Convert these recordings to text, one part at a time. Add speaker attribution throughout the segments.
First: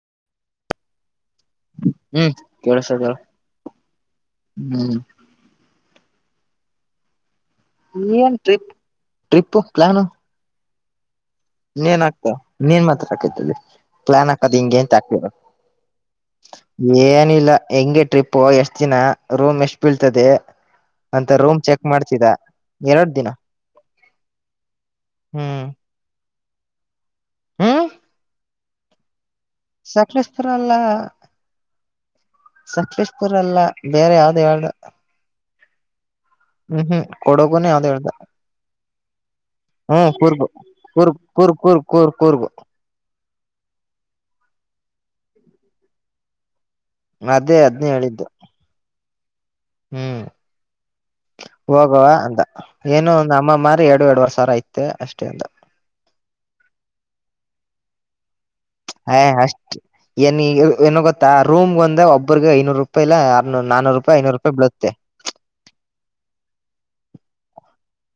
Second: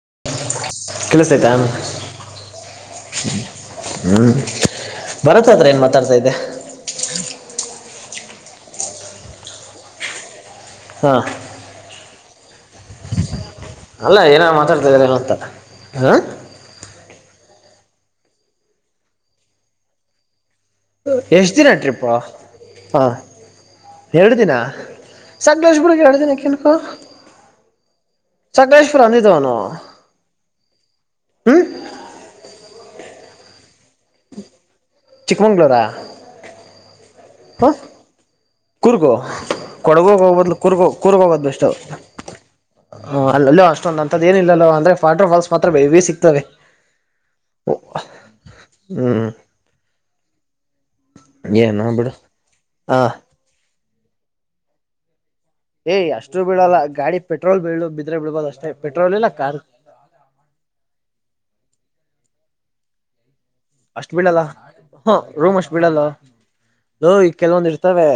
Speaker 1: [unintelligible] ಕೇಳುಸುತ್ತೈತ
Speaker 2: ಹ್ಮ್ ಕೇಳಸದ
Speaker 1: ಹ್ಮ್
Speaker 2: ಹ್ಮ್
Speaker 1: ಭರತ್ ಹತ್ರ ಏನ್ ತ್ತರತ್ತೈದೆ
Speaker 2: ಏನ್ ಟ್ರಿಪ್ ಟ್ರಿಪು ಪ್ಲಾನೂ.
Speaker 1: ಹಾಂ
Speaker 2: ಏನ್ ಆಕ್ತ ಇನ್ನೇನ್ ಮಾತಡಕತ್ತದಿ
Speaker 1: ಅಲ್ಲ
Speaker 2: ಪ್ಲಾನ್
Speaker 1: ಏನೋ
Speaker 2: ಹಾಕದ ಹೆಂಗೆ
Speaker 1: ಮಾತಾಡ್ತಾ
Speaker 2: ಅಂತ
Speaker 1: ಇದ್ದಾರೆ ಏನೋ
Speaker 2: ಆಕ್ತಿದ್ವು.
Speaker 1: ಹಾಂ
Speaker 2: ಏನ್ ಇಲ್ಲ ಹೆಂಗೆ ಟ್ರಿಪು ಎಷ್ಟ್ ದಿನ ರೂಮ್ ಎಷ್ಟು ಬೀಳ್ತದೆ. ಅಂತ
Speaker 1: ಎಷ್ಟು
Speaker 2: ರೂಮ್
Speaker 1: ದಿನ
Speaker 2: ಚೆಕ್
Speaker 1: ಟ್ರಿಪ್ಪು
Speaker 2: ಮಾಡ್ತಿದ ಎರಡು
Speaker 1: ಹಾಂ
Speaker 2: ದಿನ.
Speaker 1: ಎರಡು ದಿನ
Speaker 2: ಹ್ಮ್
Speaker 1: ಸಕಲೇಶ್ ಪುರ್ ಕ್ಕೆ ಎರಡು ದಿನ ಎನ್ನಕಪ್ಪ ಸಕ್ಲೆಶ್ಪೂರಾ ಅನಿಲ್
Speaker 2: ಸಕಲೇಶಪುರಾ ಅಲ್ಲಾ
Speaker 1: ಹ್ಞೂ
Speaker 2: ಸಕ್ಲೆಶ್ ಪುರಾ ಅಲ್ಲಾ ಬೇರೆ ಯಾವ್ದೋ ಹೇಳ್ದಾ.
Speaker 1: ಮಂಗಳೂರಾ.
Speaker 2: ಉಹು ಕೊಡಗೂನೊ ಯಾವ್ದೋ ಹೇಳ್ದಾ.
Speaker 1: ಕೂರ್ಗೋ ಕೊಡಗೂಗ ಹೊಬದ್ಲು ಕೂರ್ಗೋ
Speaker 2: ಕೂರ್ಗ್
Speaker 1: ಕೂರ್ಗ ಹೋಗೊದ
Speaker 2: ಕೂರ್ಗ್
Speaker 1: ಬೆಸ್ಟು.
Speaker 2: ಕೂರ್ಗ್ ಕೂರ್ಗ್ ಕೂರ್ಗು
Speaker 1: ಹ ಅಲ್ಲಲ್ಲೋ ಅಷ್ಟೊಂದ ಅಂತದ ಏನಿಲ್ಲಲಲ್ವಾ ಅಂದ್ರೆ ವಾಟರ್ಫಾಲ್ಸ್ ಮಾತ್ರ ಹೇವಿ ಸಿಕ್ತವೆ.
Speaker 2: ನಾ ಅದೇ ಅದ್ನೇ ಹೇಳಿದ್ದು
Speaker 1: ಹ್ಮ್
Speaker 2: ಹ್ಮ್
Speaker 1: ಏನೋ
Speaker 2: ಹೋಗುವ
Speaker 1: ಬಿಡು
Speaker 2: ಅಂತ
Speaker 1: ಹಾಂ
Speaker 2: ಏನು ಒ ಅಮ್ಮಮ್ಮ ಎರಡು ಎರಡ್ುವರೆರ್ ಸರ ಐತೆ ಅಷ್ಟೇ ಅ
Speaker 1: ಏ ಅಷ್ಟು ಬಿಳಲ್ಲ ಗಾಡಿ ಪೆಟ್ರೋಲ್ ಬೀಳು ಬಿದ್ರೆ ಬಿಳ್ಬೋದು ಅಷ್ಟು
Speaker 2: ಹ ಅಷ್ಟ ಏನ್ ಏನು ಗೊತ್ತಾ ರೂಮ್ಗೆ ಒಂದ ಒಬ್ಬರ್ಗ ಐನೂರು ರೂಪಾಯಿಲ್ಲ
Speaker 1: ಅಷ್ಟ್ ಬಿಡಲ್ಲ ಹ ರೂಮ್ ಅಷ್ಟ್ ಬಿಡಲ್ಲ ನೋ ಈ ಕೆಲವೊಂದ್ ಇರ್ತವೆ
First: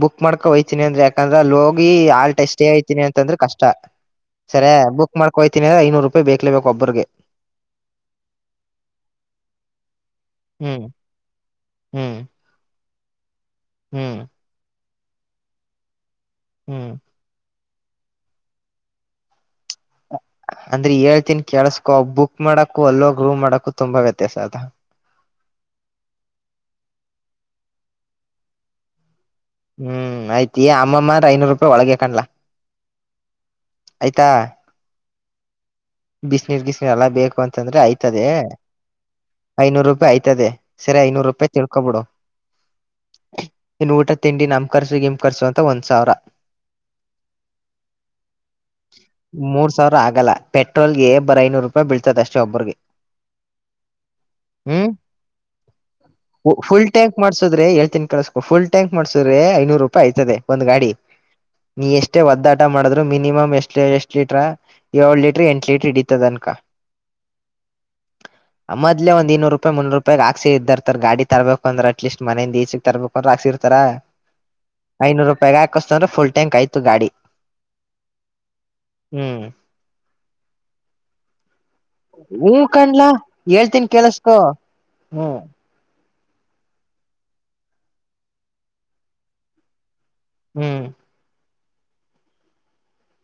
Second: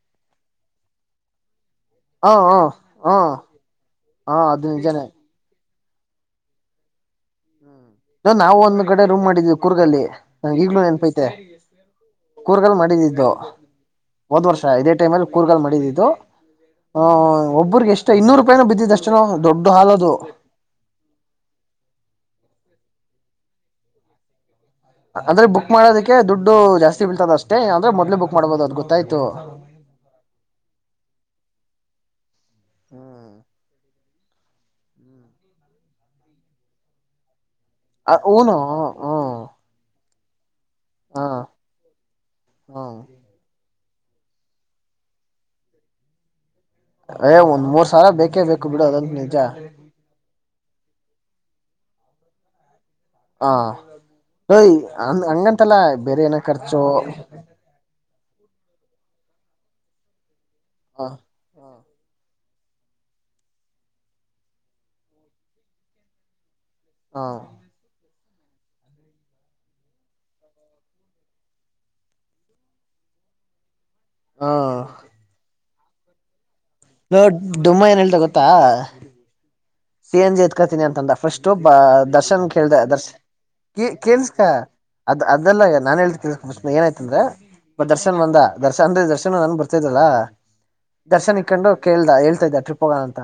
Speaker 2: ಬುಕ್ ಮಾಡ್ಕೊ ಹಯ್ತಿನನಿ ಅಂದ್ರ ಯಕಂದ್ರ ಅಲ್ಲಿ ಹೋಗಿ
Speaker 1: ಹ
Speaker 2: ಆಲ್ಟ ಎ
Speaker 1: ಹ
Speaker 2: ಸೇ ಯತೀನಿ
Speaker 1: ಹ
Speaker 2: ಅಂತಂದ್ರೆ ಕಷ್ಟ
Speaker 1: ಹಾ ಅದು
Speaker 2: ಸರಿ
Speaker 1: ನಿಜಾನೇ
Speaker 2: ಬುಕ್ ಮಾಡ್ಕೊಯ್ತೀನಿ ಅ ಐನೂರು ರೂಪಾಯಿ ಬೇಕಕ್ಲೇಬೇಕೇಕು ಒಬ್ಬ್ರಿಗೆ
Speaker 1: ನ ನಾವವು ಒಂದ್ ಕಡೆ ರೂಮ್ ಮಾಡಿದೀವಿ ಕೂರ್ಗ್ ಅಲ್ಲಿ ನಂಗ ಈಗ್ಲೂ
Speaker 2: ಹ್ಮ್
Speaker 1: ನೆನ್ಪೈತೆ
Speaker 2: ಹ್ಮ್
Speaker 1: ಕೂರ್ಗಲ್ಲ ಮಾಡಿದಿ ಇದು
Speaker 2: ಹ್ಮ್
Speaker 1: ಒದ್ ವರ್ಷ ಇದೇ ಟೈಮ್ಲ್ಲಿ ಕೂರ್ಗಲ್ ಮಾಡಿದಿದ್ದು
Speaker 2: ಹ್ಮ್
Speaker 1: ಒಬ್ಬ್ರರಿಗೆ ಎಷ್ಟ ಇೂರು ರೂಪಾಯನೂ ಬಿದ್ದಷ್ಟು
Speaker 2: ಅಂದ್ರೆ ಹೇಳ್ತನ್ ಕೇಳಸ್ಕೊ ಬುಕ್ ಮಾಡಕು ಅಲ್ಲೋ ರೂಮ್ ಮಾಡಕು ತುಂಬಾ ವ್ಯತ್ಯಾಸ ಅದ
Speaker 1: ಅಂದ್ರೆ ಬುಕ್ ಮಾಡೋದಕ್ಕೆ ದುಡ್ಡು ಜಾಸ್ತಿ ಬಿಳ್ತದ ಅಷ್ಟೇ ಅಂದ್ರೆ ಮೊದ್ೇ ಬುಕ್ ಮಾಡ್ಬೋದು ಅದು
Speaker 2: ಹ್ಮ್ ಆಯ್ತ ಅಮ್ಮಮ್ಮ್ರ ಐನೂರು ರೂಪಾಯಿ ಒಳಗ ಕಾಣ್ಲಾ
Speaker 1: ಹ್ಮ
Speaker 2: ಆಯ್ತಾ ಬಿಸಿನೀರ್ ಬಿಸಿನೀರ್ ಎಲ್ಲಾ ಬೇಕು ಅಂತಂದ್ರೆ ಆಯ್ತದೆ
Speaker 1: ಊನು ಹ್ಮ್ ಹೂನು ಹ್ಮ್
Speaker 2: ಐನೂರು ರೂಪಾಯಿ ಆಯ್ತದೆ ಸರಿ
Speaker 1: ಹಾ
Speaker 2: ಐನೂರು ರೂಪಾಯಿ ತಿಳ್ಕೊಬಿಡು
Speaker 1: ಹ್ಮ್
Speaker 2: ಇನ್ ಊಟ ತಿಂಡಿ ನಮ ಕರ್ಸ ನಿಮ್ ಕರ್ಸು ಅಂತ ಒಂದ್ ಸಾವಿರ
Speaker 1: ಯೇ ಒಂದ್ ಮೂರ್ ಸಾವಿರ ಬೇಕೇ ಬೇಕು ಬಿಡೋದಂತ ನಿಜ
Speaker 2: ಮೂರ್ ಸಾವಿರ ಆಗಲ್ಲ ಪೆಟ್ರೋಲ್ಗೆ ಬರ ಐನೂರು ರೂಪಾಯಿ ಬೀತ ಅಷ್ಟ ಒಬ್ಬ್ರಿಗೆ
Speaker 1: ಹಾ ನಯ್
Speaker 2: ಹ್ಮ್
Speaker 1: ಹಂಗಂತಲ್ಲ ಬೇರೆ ಏನ ಖರ್ಚು
Speaker 2: ಫುಲ್ ಟ್ಯಾಂಕ್ ಮಾಡ್ಸುದ್ರೆ ಹೇಳ್ತನ್ ಕಳಸ್ಕೊ ಫುಲ್ ಟ್ಯಾಂಕ್ ಮಾಡ್ಸುದ್ರೆ ಐನೂರು ರೂಪಾಯಿ ಆಯ್ತದೆ ಒಂದ ಗಾಡಿ
Speaker 1: ಹ
Speaker 2: ನೀ ಎಷ್ಟೇ ಒದ್ದಾಡ್ ಟ ಮಾಡ್ರು ಮಿನಿಮ್ ಎಷ್ಟ ಎಷ್ಟ ಲೀಟ್ರ ಏಳಳ್ ಲೀಟ್ರ ಎಂಟು ಲೀಟರ್ ಹಿಡಿತತದ ಅನ್ಕೋ
Speaker 1: ಹಾ
Speaker 2: ಮದ್ಲೆ ಒಂದ ಇನ್ನೂರು ರೂಪಾಯಿ ಮುೂರುೂಪಾಯಿ ಹಾಸಕ್ ಇದರ್ ಗಾಡಿ ತರ್ಬೇಕಂದ್ರೆ ಅಟ್ಲೀಸ್ ಮನೆಯಿಂದ ಈ ಚುಕ್ಕೆ ತರ್ಬೇಕ ಅ್ರ ಹಾಕ್ಸಿರ್ತಾರಾ
Speaker 1: ಹ
Speaker 2: ಐನೂರು ರೂಪಾಯಿ ಹಾಕಸ್ತ ಅಂದ್ರ ಫುಲ್ ಟ್ಯಾಂಕ್ ಆಯ್ತು ಗಾಡಿ
Speaker 1: ನೋ ಡಮ್ಮ ಏನ್ಳ್ತ ಗೊತ್ತಾ
Speaker 2: ಹ್ಮ್
Speaker 1: ಸೇಂಜಿ ಎತ್ಕತಿನಿ ಅಂದ ಫಸ್ಟ್ ಷ್ಟೊಬ್ಬ ದರ್ಶನ್
Speaker 2: ಹೂ
Speaker 1: ಕೇಳ್ದ ದರ್ಶ
Speaker 2: ಕಣ್ಲಾ ಹೇಳ್ತೀನ್ ಕೇಳಸ್ಕೊ
Speaker 1: ಕೇಳಸಕಾ ಅದ
Speaker 2: ಹ್ಮ್
Speaker 1: ಅದಲ್ಲ ನಾನನ್ ಹೇಳ್ತ ಏನಾಯ್ತಂದ್ರೆ ದರ್ಶನ್ ಬಂದ ದರ್ಶನ್ ಅಂದ್ರೆ ದರ್ಶನ್ ನನ್ ಬರ್ತಿದಲ್ಲಾ
Speaker 2: ಹ್ಮ್
Speaker 1: ಹಕೊಂಡು ಕೇಳ್ದ ಹೇಳ್ತಾ ಇದ್ದ ಟ್ರಿಪ್ ಹೋಗೋಣ ಅಂತ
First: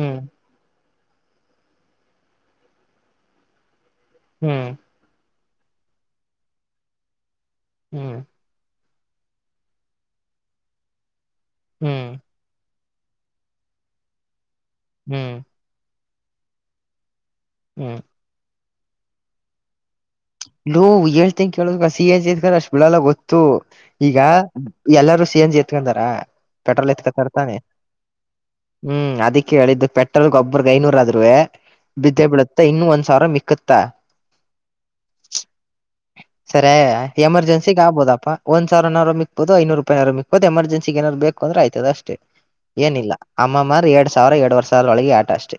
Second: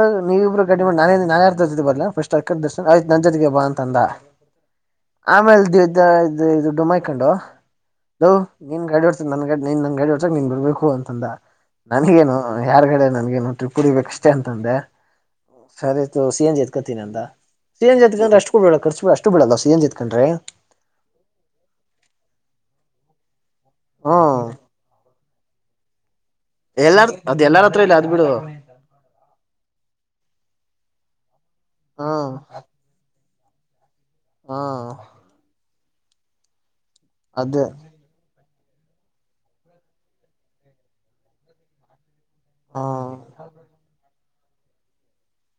Speaker 2: ಹ್ಮ್
Speaker 1: ನೀವು ಇಬ್ಬರು ನ ನನ್ ಯಾರ ಬಲ್ಲಫಯ್ ನ ಜೊತೆಗೆ ಬಾ ಅ
Speaker 2: ಹ್ಮ್
Speaker 1: ಆಮೇಲೆ ದ ಇ ಇದು ಡುಮ್ಮ ಮಕೊಂಡು
Speaker 2: ಹ್ಮ್
Speaker 1: ನ [unintelligible] ನೀನ್ ಗಾಡಿ ಹೊಓಡ್ತ ನನ್ನ್ನ್ ಗಾಡಿ ಹೊಓಡ್ಸಕ್ ನೀನ್ ಬಿರ್ಬೇಕು [unintelligible] ಅಂತಂದ
Speaker 2: ಹ್ಮ್
Speaker 1: ನನ್ಗೇಏನು ಯಾರ್ಗಡೆ [unintelligible] ನನ್ಗೆ ಟ್ರಿಪ್ ಕುಡಿಬೇಕಷ್ಟೇ ಅಂತಂದೆ
Speaker 2: ಹ್ಮ್
Speaker 1: ಸರಿ ಇತ್ತು ಸಿ ಎಂಜಿ ಎತ್ಕತೀನಿ ಅಂದ ಸಿ ಎನ್
Speaker 2: ಹ್ಮ್
Speaker 1: ಜಿ ಎತ್ ಅಷ್ಟು ಬೀಳೊಲ್ಲ ಖರ್ಚು ಸಿ ಎನ್ ಜಿ ಎತ್ಕೊಂಡ್ರೆ
Speaker 2: ನೋ ಹೇಳ್ತನ್ ಕೇಳುದ ಹಸ ಅಷ್ಟ ಬಿಡಲ್ಲ ಗೊತ್ತು ಈಗ
Speaker 1: ಹ್ಮ್
Speaker 2: ಎಲ್ಲಾರೂ ಪಿ ಎನ್ ಜಿ ಎತ್ಕೊಂಡಂತಾರಾ ಪೆಟ್ರೋಲ್
Speaker 1: ಎಲ್ಲಾರ್ ಅದ್
Speaker 2: ಎತ್ಕತರ್ತಾನೆ
Speaker 1: ಎಲ್ಲಾರ ಹತ್ರ ಇಲ್ಲ ಅದ್ ಬಿಡು
Speaker 2: ಹ್ಮ್ ಅದಿಕ್ಕೆಳಿದ್ದು ಪೆಟ್ರೋಲ್ ಗಬ್ಬ ಐನೂರ ಆದೂ [unintelligible] ಬಿದೆ
Speaker 1: ಹ್ಮ್
Speaker 2: ಬಿಳುತ್ತ ಇನ್ನು ಒಂದ್ ಸಾವಿರ ಮಕ್ಕುತ್ತಾ
Speaker 1: ಹಾ
Speaker 2: ಸರಿ
Speaker 1: ಅದೇ
Speaker 2: ಎಮರ್ಜೆನ್ಸಿಿಗೆ ಆಗ್ಬೋದಪ್ಪ ಒಂದ ಸಾವರನರ ಮಕ್ಬೋದು [unintelligible] ಐನೂರುೂಪಾಯಿಾರರುಕ್ೋದು ಎಮರ್ಜನ್ಸಿಗೆ ಏಾದ್ ಬೇಕಂದ್ರ ಆಯ್ತದಷ್ಟೇ ಏನಿಲ್ಲ
Speaker 1: ಹ್ಮ್
Speaker 2: ಅಮ್ಮಮ್ಮಾರ್ ಎರಡ್ ಸಾವಿರ ಎರಡ್ವರ್ ಸಾವಿರ ಒಳಗೆ ಆಟ ಅಷ್ಟೆ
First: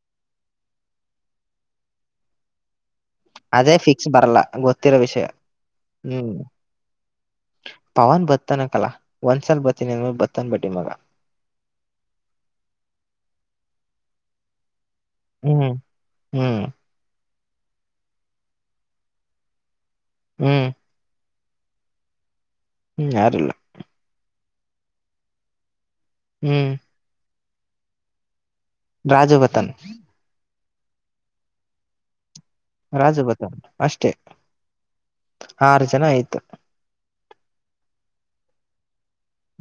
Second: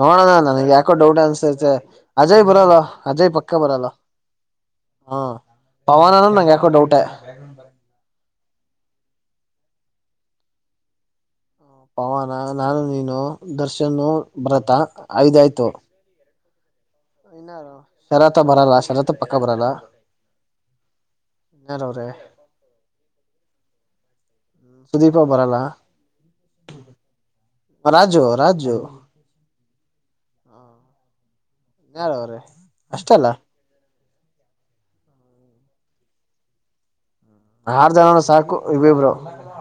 Speaker 1: ನೋಡೋಣ ನನಗ್ ಯಾಕೋ ಡೌಟ್ ಅನ್ಸೈತೆ ಅಜಯ್ ಬರಲ್ಲ ಅಜಯ್ ಪಕ್ಕ
Speaker 2: ಅದೇ ಫಿಕ್ಸ್ ಬರಲ್ಲ ಗೊತ್ತಿರೋ ವಿಷಯ
Speaker 1: ಹ್ಮ್ ಪವನನು
Speaker 2: ಹ್ಮ್
Speaker 1: ನಂಗೆ ಯಾಕೋ ಡೌಟೆ
Speaker 2: ಪವನ್ ಬ ಬತ್ತನ ಕಲಾ ಒಂದ್ಸಲ್ ಬತ್ತಿನ ಬತ್ತನ್ ಬಡಿ ಮಗ
Speaker 1: ಪವಾನ ನಾನು ನೀನು ದರ್ಶನ್ ಬರತಾ
Speaker 2: ಹ್ಮ್
Speaker 1: ಐದಾಯ್ತು
Speaker 2: ಹ್ಮ್
Speaker 1: ಇಾರ ಶರತ್ ಬರಲ್ಲ ಶರತ್ ಪಕ್ಕ ಬರಲ್ಲ
Speaker 2: ಹ್ಮ್
Speaker 1: ಇನ್ನಾರ ಅವ್ರೆ
Speaker 2: ಹ್ಮ್ ಯಾರಲ್ಲ
Speaker 1: ಸುದೀಪ ಬರಲ್ಲ
Speaker 2: ಹ್ಮ್
Speaker 1: ರಾಜು ರಾಜು
Speaker 2: ರಾಜಜಪತನ್
Speaker 1: ಯಾರ ಅವ್ರೀ
Speaker 2: ರಾಜಭದ ಅಷ್ಟೇ ಆರು ಜನ ಆಯ್ತು
Speaker 1: ಆರು ಜನನ ಸಾಕು ಇ ಇಬ್ರು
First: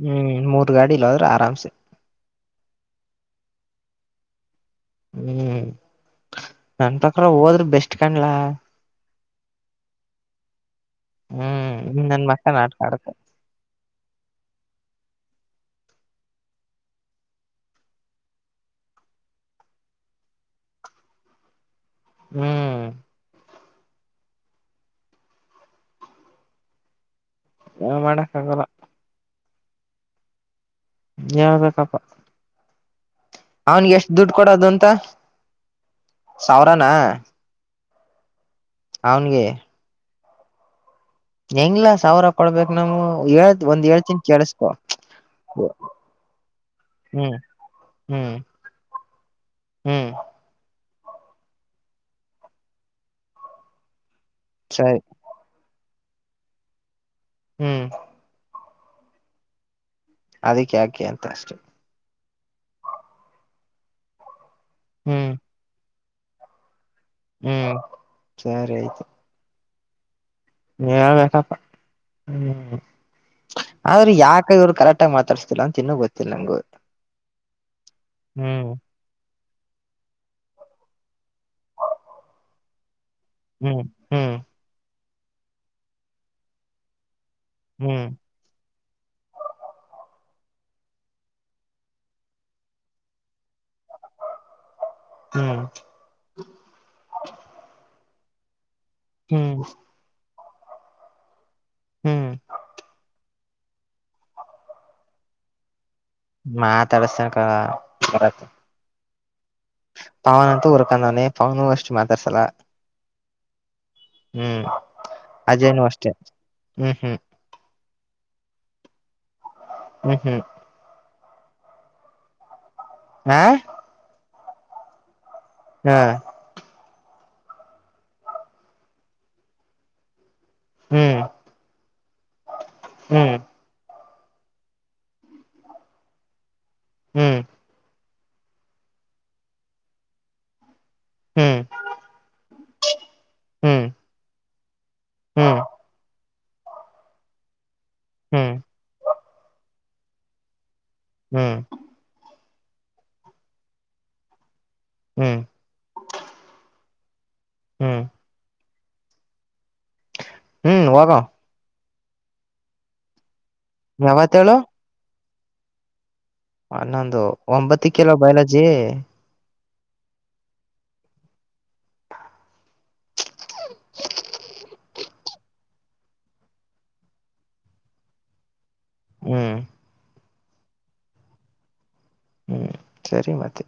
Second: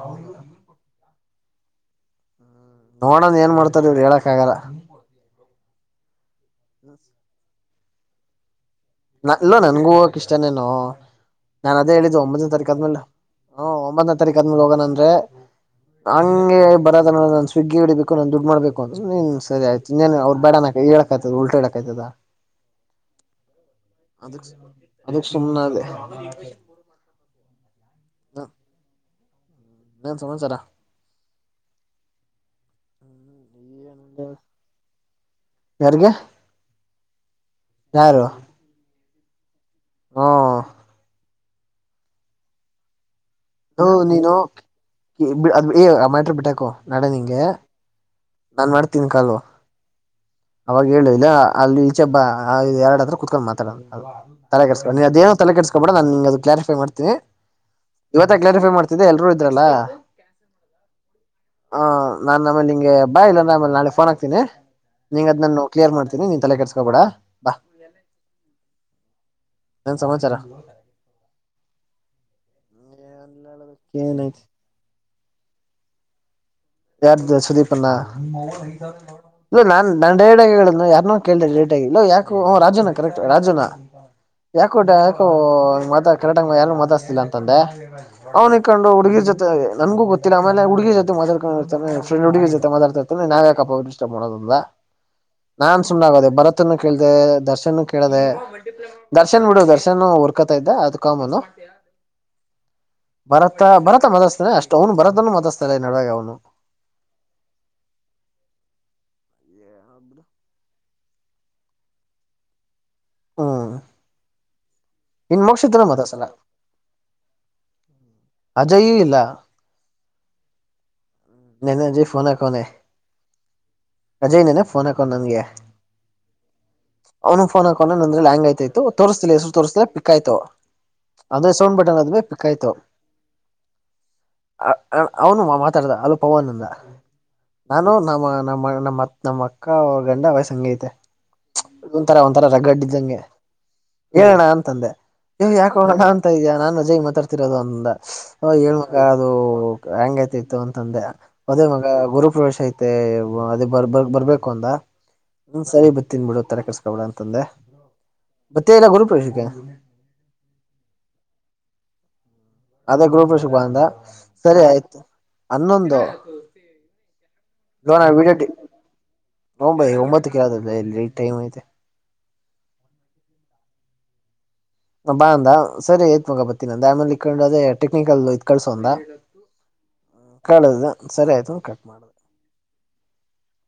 Speaker 2: ಹ್ಮ್ ಮೂರ್ ಗಾಡಿ ಇಲ್ಲದ್ರೆ ಆರಾಮ್ಸೆ
Speaker 1: ನೋಡಂದ ಏನ್ ಮಾಡ್ತಾರ ಇವ್ರು ಹೇಳಕ್ ಆಗಲ್ಲ
Speaker 2: ಹ್ಮ್ ನನ್ಪಕ್ಕ ಹೋದ್ರೆ ಬೆಸ್ಟ್ ಕಾಣ್ಲ
Speaker 1: ನಲ್ಲ ನನ್ಗೂ ಹೋಗಕ ಇಷ್ಟಾನೇನು ನಾ
Speaker 2: ಹ್ಮ್
Speaker 1: ಅದೇ ಹೇಳಿದ್ದು
Speaker 2: ನನ್ ಮಕ್ಕ
Speaker 1: ಒಂಬನೇ ತಾರೀಕ
Speaker 2: ನಾಟಕ
Speaker 1: ಆದ್ಮೇಲೆ
Speaker 2: ಆಡತ
Speaker 1: ಹ ಒಂಬತ್ತನೇ ತಾರೀಕ ಆದ್ಮೇಲೆ ಹೋಗಣ ಅಂದ್ರೆ ಹಂಗೆ ಬರದ ನ ಸ್ವಿಗ್ಗಿ ಹಡಿಬೇಕು ನನ್ ದುಡ್ಡು ಮಾಡ್ಬೇಕು ಅಂತ ನೀನ್ ಸರಿಯ್ತು ನೀನ್ ಅವ್ ಬೇಡ ಕ ಹೇಳಳತದ ಉಲ್ಟ ಎಡ
Speaker 2: ಹ್ಮ್
Speaker 1: ಅದಕ್ ಅದಕ್ ಸುಮ್ಮನೆ ಅದ
Speaker 2: ಹಾ ಮಾಡಕ್ ಆಗಲ್ಲ
Speaker 1: ಸಮಾಚಾರಾ
Speaker 2: ಯಳ್ಬೇಕಪ್ಪ ಅವನ್ಗೆ ಎಷ್ಟು ದುಡ್ಡು ಕೊಡದು ಅಂತ
Speaker 1: ಯಾರಿಗೆ
Speaker 2: ಸಾವಿರಾನ
Speaker 1: ಯಾರು
Speaker 2: ಅವನ್ಗೆ
Speaker 1: ಹಾ
Speaker 2: ಹೆಂಗ್ಲ್ಲಾ ಸಾವಿರ ಕೊಡ್ಬೇಕಕ್ ನಮ್ಗೆ ಒಂದ್
Speaker 1: ಅದು
Speaker 2: ಏಳ್ ತಿನ್
Speaker 1: ನೀನು
Speaker 2: ಕೇಳಸ್ಕೊ
Speaker 1: ಅದ್ ಏ ಆ ಮ್ಯಾಟ್ರ ಬಿಟ್ಟಾಕು
Speaker 2: ಹ್ಮ್ ಹ್ಮ್
Speaker 1: ತಿನ ಕಾಲುವ
Speaker 2: ಹ್ಮ್
Speaker 1: ಅವಾಗ ಹೇಳುದಿಲ್ಲ ಅಲ್ಲಿ ಈಚೆ ಹಬ್ಬ ಎರಡ್ ಹತ್ರ ಕುೂತ್ಕೊಂಡ್ ಮಾತಾಡದು ತಲೆ ಕೆಕ
Speaker 2: ಸರಿ
Speaker 1: ನೀವು ಅದೇೋ ತಲೆ ಕೆಟ್ಕಬಡ ನಾ ನಿ ಅ ಕ್ರಿಫೈ ಮಾಡ್ತನಿ
Speaker 2: ಹ್ಮ್
Speaker 1: ಇವತ್ತ ಕ್ಲಾರಿಫೈ ಮಾಡ್ತಿದ್ದೆ ಎಲ್ಲರೂ ಇದ್ರಲ್ಲಾ
Speaker 2: ಅದಕ್ಕೆ ಯಾಕೆ ಅಂತ ಅಷ್ಟೆ
Speaker 1: ನಾನ್ಮೇಲೆ ನಿಂಗೆ ಬಾ ಇ ಅಂದ್ರ ಆ ನಾಳೆಫೋನ್ ಹಾತೀನಿ ನೀಂಗ
Speaker 2: ಹ್ಮ್
Speaker 1: ಅದನ್ನನ್ನು ಕ್ಲಿಯರ್ ಮಾಡ್ತನಿನ್ ತಲೆ ಕೆರ್
Speaker 2: ಹ್ಮ್ ಸರಿ ಆಯ್ತು
Speaker 1: ಏನ್ ಸಮಾಚಾರ
Speaker 2: ಹ್ಮ ಆದ್ರ
Speaker 1: ಏನೈತಿ
Speaker 2: ಯಕ ಇವ್ರು ಕರೆಕ್ಟ್ ಆಗ ಮಾತಾಡ್ಸ್ತಿಲ್ಲ ಅಂತ ತಿನ್ನ ಗೊತ್ತಿಲ್ಲ ನಂಗಗೆ
Speaker 1: ಯಾರ ಸುದೀಪ್ಣ ಇಲ್ಲ ನಾನ್ ನಡೇಡಗಳನ್ನು ಯಾರು ಕೇಳ್ದ ರೇ ಇಲ್ಲ ಯಾಕ ರಾಜನ ಕರೆಕ್ಟ್ ರಾಜುನಾ
Speaker 2: ಹ್ಮ್ ಹ್ಮ್
Speaker 1: ಯಾಕೋ ಯಾಕೋ ಮಾತ ಕರೆಂಗ ಯಾರು ಮಾತಾಸ್ತಿಲ್ಲ ತಂದೆ
Speaker 2: ಹ್ಮ್
Speaker 1: ಅವ್ನ ಇಕಂಡು ಹುಡುಗಿರ್ ಜೊತೆ ನನ್ಗೂ ಗೊತ್ತಿಲ್ಲ ಆಮೇಲೆ ಹುಡುಗಿರ್ ಜೊತೆ ಮಾತಾಡ್ಕ ಫ್ರೆಂಡ್ ಹುಡುಗ ಜೊತೆ ಮಾತಾಡ್ತರ್ತಾನೆ ನಾವ ಯಾಕಪ್ಪ ಅವಿಸ್ಟಬ್ ಮಾಡೋದ
Speaker 2: ಹ್ಮ್
Speaker 1: ನಾನ್ ಸುಮ್ಮ ಆಗದೆ ಭರತನು ಕೇಳ್ದ ದರ್ಶನ್ ಕೇಳದೆ ದರ್ಶನ್
Speaker 2: ಹ್ಮ್
Speaker 1: ಬಿಡು ದರ್ಶನ್ ಹುರ್ಕೊತಾ ಇದ್ದ ಅದ ಕಾಮನು
Speaker 2: ಹ್ಮ್
Speaker 1: ಬರತ ಬರತ ಮದಸ್ತಾನ ಅಷ್ಟ್ ಅವ್ನು ಬರತ್ನು ಮದಸ್ತಲ್ಲ ಈ ನಡುವಾಗ ಅವನು
Speaker 2: ತಡಸ ಬರ ಪವನಂತೂ ಹುರ್ಕೊಂಡವನೆ ಪವನೂ ಅಷ್ಟು ಮಾತಾಡ್ಸಲ
Speaker 1: ಹ್ಮ
Speaker 2: ಹ್ಮ್ ಅಜೇನು ಅಷ್ಟೇ ಹ್ಮ್ ಹ್ಮ್
Speaker 1: ಅಜಯೂ ಇಲ್ಲ
Speaker 2: ಹ್ಮ್ ಹ್ಮ್
Speaker 1: ನ ನಜಫೋನ ಕನೆ
Speaker 2: ಹ್ಮ
Speaker 1: ಅಜಯ್ನೇನೆಫೋನ್ ಹಾಡು ನನ್ಗೆ
Speaker 2: ಹ್ಮ್
Speaker 1: ಅವ್ನು ಫೋನ್ ಹಕೊಂಡ ನ ಅಂದ್ರೆ ಹಂಗ ಆಯ್ತಾಯತ ತೋರ್ಸ್ತಿಲ್ಲ ಹೆಸರುರ್ತಿಲ್ಲ ಪಕ್ ಆಯ್ತು
Speaker 2: ಹ್ಮ್
Speaker 1: ಅದ್ರ ಸೌಂಡ್ ಬಟನ್ ಅದ ಭ ಪಿಕ್ ಆಯ್ತಾವ
Speaker 2: ಹ್ಮ್
Speaker 1: ಅ ಅವನು ಮಾತಾಡ್ದ ಅಲ ಪವನ್ಂದ
Speaker 2: ಹ್ಮ್
Speaker 1: ನಾನು ನ ನಮ್ಮ ನಮ್ಮತ್ ನಮ್ಮ ಅಕ್ಕ ಅವ್ರ ಗಂಡ ವಯಸ್ ಹಂಗೈತೆ
Speaker 2: ಹ್ಮ್
Speaker 1: ಒಂ ತರ ಒಂಥರ ರಗ್ಗಡ್ಡಿದ್ದಂಗೆ
Speaker 2: ಹ್ಮ್
Speaker 1: ಹೇಳಏಣ ಅಂತಂದೆ ಯ್
Speaker 2: ಹ್ಮ್
Speaker 1: ಯಾಕ ನಾ ಅಂತ ಇದ ನಾನ್ ರಜ ಮಾತಾಡ್ತಿರೋದು ಒಂದಂದ
Speaker 2: ಹ್ಮ್ ಹ್ಮ್
Speaker 1: ಹಂಗತಿತ್ತು ಅಂತಂದೆ
Speaker 2: ಹ್ಮ್
Speaker 1: ಅದ ಗು ಪ್ರವೇಶ ಐತೆ ಅದೇ ಬ ಬರ್ಬೇಕು ಅಂದ
Speaker 2: ಹ್ಮ್
Speaker 1: ಸರಿ ಬ ತಿನ್ ಬಿಡು ತರ ಕರ್ ಕಡಂತಂದೆ
Speaker 2: ಹ್ಮ್
Speaker 1: ಮತ್ತೆ ಎಲ್ಲ ಗುರುಪ್ರೇಶಿಕ
Speaker 2: ಹ್ಮ್ ವಾಗಾ
Speaker 1: ಅದೇ ಗೃಪ ಶುಭ ಅಂದ
Speaker 2: ಯಾವತ್ತೇಳು
Speaker 1: ಸರಿ ಆಯ್ತು ಹನ್ನೊಂದು
Speaker 2: ಹನ್ನೊಂದು ಒಂಬತ್ತ ಕೆಲವ ಬೈಲಜಿ
Speaker 1: ಹ ಭ ಹತ್ತು ಕಲ ಲೈಟ್ ಮ ಆ ಬಾ ಅಂದ ಸರಿ ಏತ್ ಮಗ ಬತ್ತಿನ ಅಂದ ಆಮೇಲೆ ಇೊಂಡ ಅದ ಟಕ್ಕಲ್ ಇ ಕಳ್ಸ
Speaker 2: ಹ್ಮ್
Speaker 1: ಕಳ ಸರಿ ಆಯ್ತು ಕಟ್ ಮಾಡುದು
Speaker 2: ಹ್ಮ್ ಸರಿ ಮಾತ್ತೆ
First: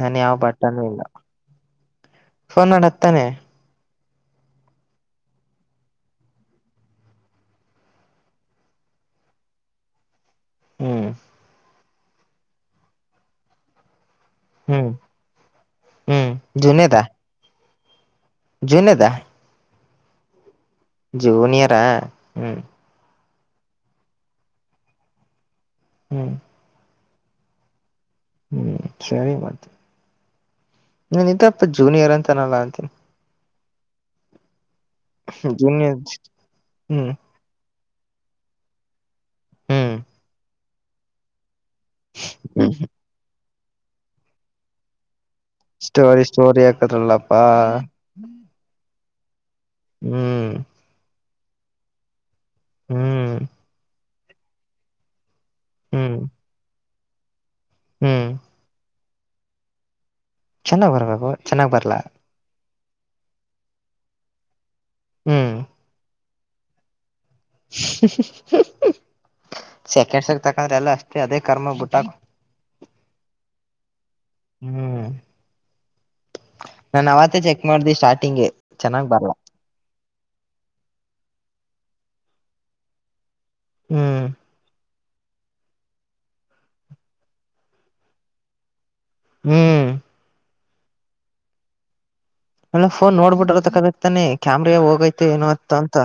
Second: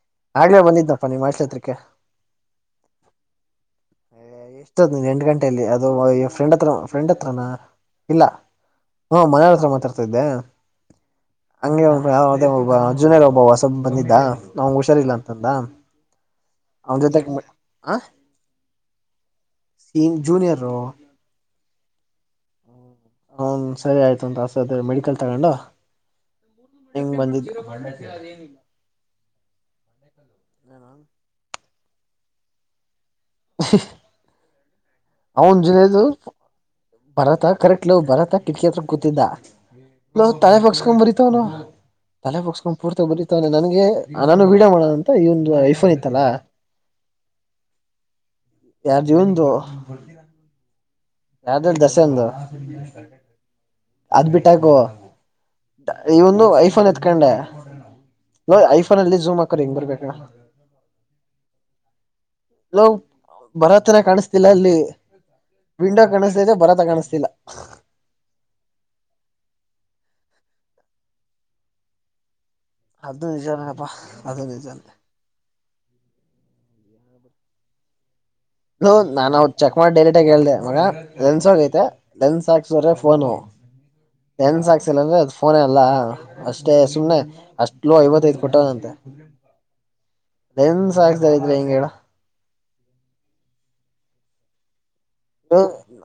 Speaker 2: ನನ್ ಯಾವ
Speaker 1: ಆಗ್ಲೇ
Speaker 2: ಬಟನು ಇಲ್ಲ
Speaker 1: ಬಂದಿದ್ನಪ್ಪ ನಿಮ್ಮ ಹಾಸ್ಟೆಲ್ ಹತ್ರಕ್ಕೆ
Speaker 2: ಫೋನಮಡ ತ್ತಾನೆ
Speaker 1: ಎಷ್ಟದ್ ಎಂಟ ಗಂಟೆಯಲ್ಲಿ ಅದು ಫ್ರೆಂಡ್ ಹತ್ರ ಫ್ರೆಂಡ್ ಹತ್ರನಾ ಇಲ್ಲ ಹಾ ಮನೆಯ್ ಹತ್ರ ಮಾತಾಡ್ತಾ ಇದಿದ್ದೆ
Speaker 2: ಹ್ಮ್
Speaker 1: ಹಂಗಗೆ ಒ ಒಬ್ಬ ಜೂನಿಯರ್ ಹೊಸ ಒಬ್ಬವ ಸ್ವ ಬಂದಿದ್ದ ನಂಗ
Speaker 2: ಹ್ಮ್
Speaker 1: ಹುಷಾರಿಲ್ಲ ಅಂತಂದ
Speaker 2: ಹ್ಮ್
Speaker 1: ಅವನ ಜೊತೆಗೆ ಆ
Speaker 2: ಜನದಾ
Speaker 1: ಜುನಿಯರ್
Speaker 2: ಜೂನಿಯರಾ ಹ್ಮ್
Speaker 1: ಹನ್ ಸರಿ ಆಯ್ತುಂತಸ ಮೆಡಿಕಲ್ ತಗೊಂಡ
Speaker 2: ಹ್ಮ್
Speaker 1: ಹೆಂಗ್ ಬಂದಿದ ಅದನ
Speaker 2: ಹ್ಮ್ ನೀ ಇದ ಅಪ್ಪ ಜೂನಿಯರ್ ಅಂತಾನಲ್ಲ ಅಂತೀನಿ
Speaker 1: [inaudible] ಅವನ್
Speaker 2: ಜೂನಿಯರ್
Speaker 1: ಜುಲ್ಲೆದು
Speaker 2: ಹ್ಮ್
Speaker 1: ಬರತ್ತ ಕರೆಕ್ಟ್ ಇವು ಬರತ್ತ ಕಿಟಕಿ ಹತ್ರ ಕೂತಿದ್ದ
Speaker 2: ಹ್ಮ್
Speaker 1: ನವು ತಳೆ ಪಗ್ಸ್ಕೊ ಬರೀತವ ನಾವವು ತಲೆ ಬಗಸ್ಕೊಂಡ್ ಪೂರ್ತಿ ಬರತವೆ ನನ್ಗೆ ನಾನು ಬೀಡ ಮಾಡೋಣ ಅಂತ ಇವ
Speaker 2: ಸ್ಟೋರಿ ಸ್ಟೋರಿ ಆಾಕದಲ್ಲಪ್ಪಾ
Speaker 1: ಯಾರ ಜೀವಂದು
Speaker 2: ಹ್ಮ್
Speaker 1: ಯ್ದ ದಸೆಂದು
Speaker 2: ಹ್ಮ್
Speaker 1: ಅದ್ ಬಿಟ್ಟಾಕುವ
Speaker 2: ಹ್ಮ್
Speaker 1: ಈ ಒಂದು ಐಫೋನ್ ಎತ್ಕೊಂಡೆ
Speaker 2: ಹ್ಮ್
Speaker 1: ಲೋ ಅಲ್ಲಿ ಜಝಮ್ಕರ್ ಹಂಗ್ ಬರ್ಬೇಕಣಾ
Speaker 2: ಚೆನ್ನಾಗ್ ಬರ್ಬೇಕು ಚೆನ್ನಾಗ್ ಬರ್ಲಾ
Speaker 1: ನಾವು ಭರತನ ಕಾಣಿಸ್ತಿಲ್ಲ ಅಲ್ಲಿ ವಿಂಡೋ ಕಾಣಿಸ್ತದೆ ಭರತ ಕಾಣಿಸ್ತಿಲ್ಲ
Speaker 2: [inaudible] ಸೆಕೆಂಡ್ಸ್ಕ್ ತಕಂದ್ರ ಎಲ್ಲ ಅಷ್ಟೇ ಅದೇ ಕರ್ಮ ಬಿಟ್ಟಕ
Speaker 1: ಅದ ನಿಚಪ್ಪಾ ಅದ ನಿಚೆ
Speaker 2: ಹ್ಮ್ ನಾನ್ ಅವತ್ತ ಚಕ್ ಮಾಡ್ದಿ ಸ್ಟ್
Speaker 1: ಹ ನಾನ್ ಅವ್ ಚೆಕ್ ಮಾಡಿ ಡೈಲಿಟ ಆಗ ಹೇಳ್ದ ಮಗ ಎನ್ಸೋಗೈತೆ ನನ್ ಸಾಕ್ಸ್ರೆ ಫೋನು
Speaker 2: ಹ್ಮ್
Speaker 1: ಲೆನ್ಸ್ ಹಾಕ್ಸಿಲ್ಲ ಅಂದ್ರೆ ಅದು ಫೋನ ಅಲ್ಲಾ ಅಷ್ಟೇ ಸುಮ್ನೆ ಅಷ್ಟ್ ಲೋ ಐವತ್ತೈದು ಕೊಟ್ಟದಂತೆ
Speaker 2: ಹ್ಮ್
Speaker 1: ನ್ ಸಾಕ್ತಾರ ಇದ್ರ ಹಿಂಗಡ
Speaker 2: ಎಲ್ಲ ಫೋನ್ ನೋಡ್ಬಿಟ್ರ ತಕ್ಕದಕ್ತಾನೆ ಕ್ಯಾಮ್ರ ಹೋಗೈತೆ ಏನ ಆತ ಅಂತ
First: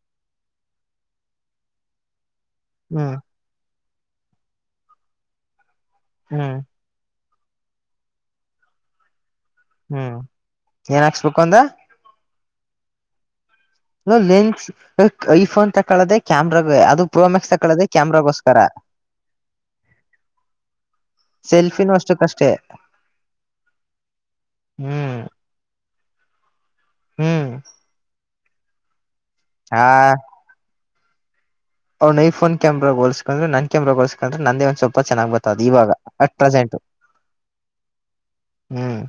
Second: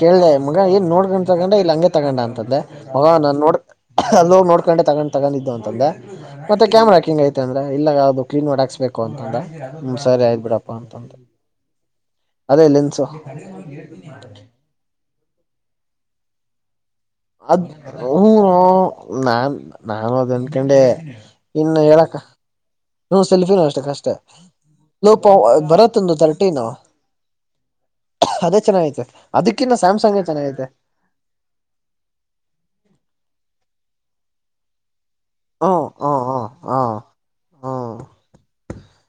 Speaker 1: ಕೇಳ್ದೆ ಮಗ ಏನ್ ನೋಡ್ಕೊಂಡ ತಗೊಂಡ ಇಲ್ಲಿ ಹಂಗೆ ತಗೊಂಡ ಅಂತ್ದೆ ಮಗ
Speaker 2: ಹ್ಮ್
Speaker 1: ನೋಡ್ ಅಲ್ಲೋ ನೋಡ್ಕೊಂಡೆ ತಗೊಂಡ್ ತಗೊಂಡಿದ್ದು ಅಂತಂದೆ
Speaker 2: ಹ್ಮ್
Speaker 1: ಮತ್ತೆ ಕ್ಯಾಮರಾ ಹಿಂಗ ಐ ಅಂದ್ರೆ ಇಲ್ಲ ಅದು ಕ್ಲೀನ್ ಮಾಡ ಹಾಕ್ಸ್ಬೇಕು ಅಂತಂದ್ರ ಹ್ಮ
Speaker 2: ಹ್ಮ್
Speaker 1: ಸರಿ ಆಯ್ ಬಿಡಪ್ಪಾ ಅಂತ
Speaker 2: ಏನ್ ಹಾಕ್ಸ್ಬೇಕು ಅಂದ
Speaker 1: ಅದೇ ಲನ್ಸು
Speaker 2: ಲೆನ್ಸ್ ಈಫೋನ್ ತಕಳದೆ ಕ್ಯಾಮ್ರಾಗ ಅದು ಪ್ರೋಮೆಕ್ಸ್
Speaker 1: ಅದ್
Speaker 2: ತಕ್ಕೊಳ್ಳೋದೆ
Speaker 1: ಹೂನೋ
Speaker 2: ಕ್ಯಾಮ್ರಾಗೋಸ್ಕರ
Speaker 1: ನಾನ್ ನಾನು ಅದ ಅನ್ಕೊಂಡೆ ಇನ್ನು
Speaker 2: ಸೆಲ್ಫಿನೂ
Speaker 1: ಹೇಳಕ್ಕ
Speaker 2: ಅಷ್ಟಕ್ಕಷ್ಟೇ
Speaker 1: ಹ ಸೆಲ್ಫಿನೂ ಅಷ್ಟ ಕಷ್ಟೇ
Speaker 2: ಹ್ಮ್
Speaker 1: ಲೋಪ ಬರತ್ತಂದು ತರ್ಟಿ ನಾವು
Speaker 2: ಹ್ಮ್
Speaker 1: ಅದೇ ಚೆನ್ನಾಗೈತೆ ಅದಕ್ಕಿನ್ನ
Speaker 2: ಆ
Speaker 1: ಸ್ಯಾಮ್ಸಂಗ ಚೆನ್ನಾಗೈತೆ
Speaker 2: ಅವ್ನ ಐಫೋನ್ ಕ್ಯಾಮರಾೋಸ್ಕೊಂಡ್ರ ನ ಕ್ಯಾಮ್ರಾಗೋಸ್ಕ್ರೆ ನಂದೇ ಒಂದ ಸ್ವಪ ತುಪ ಚೆನ್ನಾಗ್ ಬರ್ತದು
Speaker 1: ಹ್ಮ
Speaker 2: ಇವಾಗ ಅಟ್ ಪ್ರೆಸೆಂಟ್
Speaker 1: ಹ
Speaker 2: ಹ್ಮ್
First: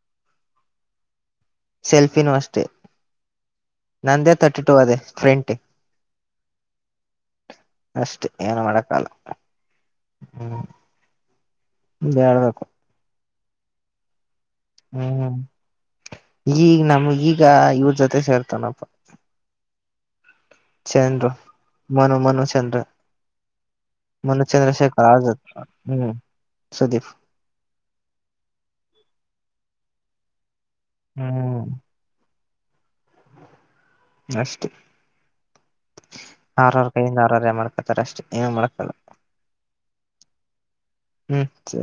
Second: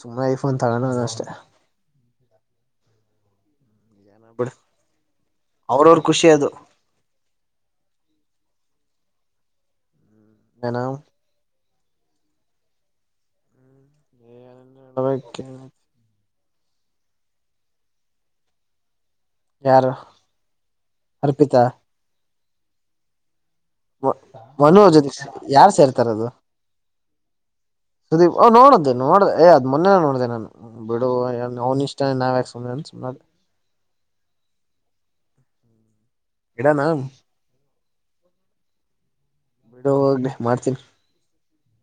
Speaker 1: ಸುಮ್ಮ ಈಫೋನ್ ತಗಣ ಅ ಅಷ್ಟೆ
Speaker 2: ಸೆಲ್ಫಿನೂ ಅಷ್ಟೇ ನಂದೇ
Speaker 1: ಬಿಡು
Speaker 2: ತರ್ಟಿ ಟೂ ಅದೇ ್ರೆಂಟ
Speaker 1: ಅವ್ರವ್ರ ಖುಷಿ ಅದು
Speaker 2: ಅಷ್ಟೆ ಏನು ಮಾಡಕ್ಕಲ್ಲ
Speaker 1: ಏನಾಮ
Speaker 2: ಹೇಳ್ಬೇಕು
Speaker 1: ಳವಕ
Speaker 2: ಹ್ಮ್ ಈಗ ನಮ ಈಗ ಇವ್ರ ಜೊತೆ ಸೇರ್ತಾನಪ್ಪ
Speaker 1: ಯಾರ
Speaker 2: ಚಂದರು ಮನು ಮನು ಚಂದ್ರ
Speaker 1: ಮ ಮನೋಜನ್ ಯಾರ್ು ಸೇರ್ತಾರ
Speaker 2: ಹ್ಮ್
Speaker 1: ಅದು
Speaker 2: ಸುದೀಪ್
Speaker 1: ಸುದೀಪ್ ಓ್ ನೋಡ್ದು ನೋಡ ಮೊನ್ನೆ ನೋಡಿದೆ ನಾನು ಬಿಡು
Speaker 2: ಹ್ಮ್
Speaker 1: ಅವ್ನ್ ಇಷ್ಟ ನಾವ ಯಾಕೆ ಸುನೆ ಸು
Speaker 2: ಅಷ್ಟೇ ಆರವಾರ
Speaker 1: ಇಡಾನ
Speaker 2: ಕೈಯಿಂದ ಆರವರೆ ಮಾಡ್ತ ಹತರ ಅಷ್ಟೇ ಏನ ಮಾಡಕ್ಕಲ್ಲ
Speaker 1: ಬಿಡು ಹೋಗನೆ ಮಾಡ್ತೀನಿ
Speaker 2: ಸೆ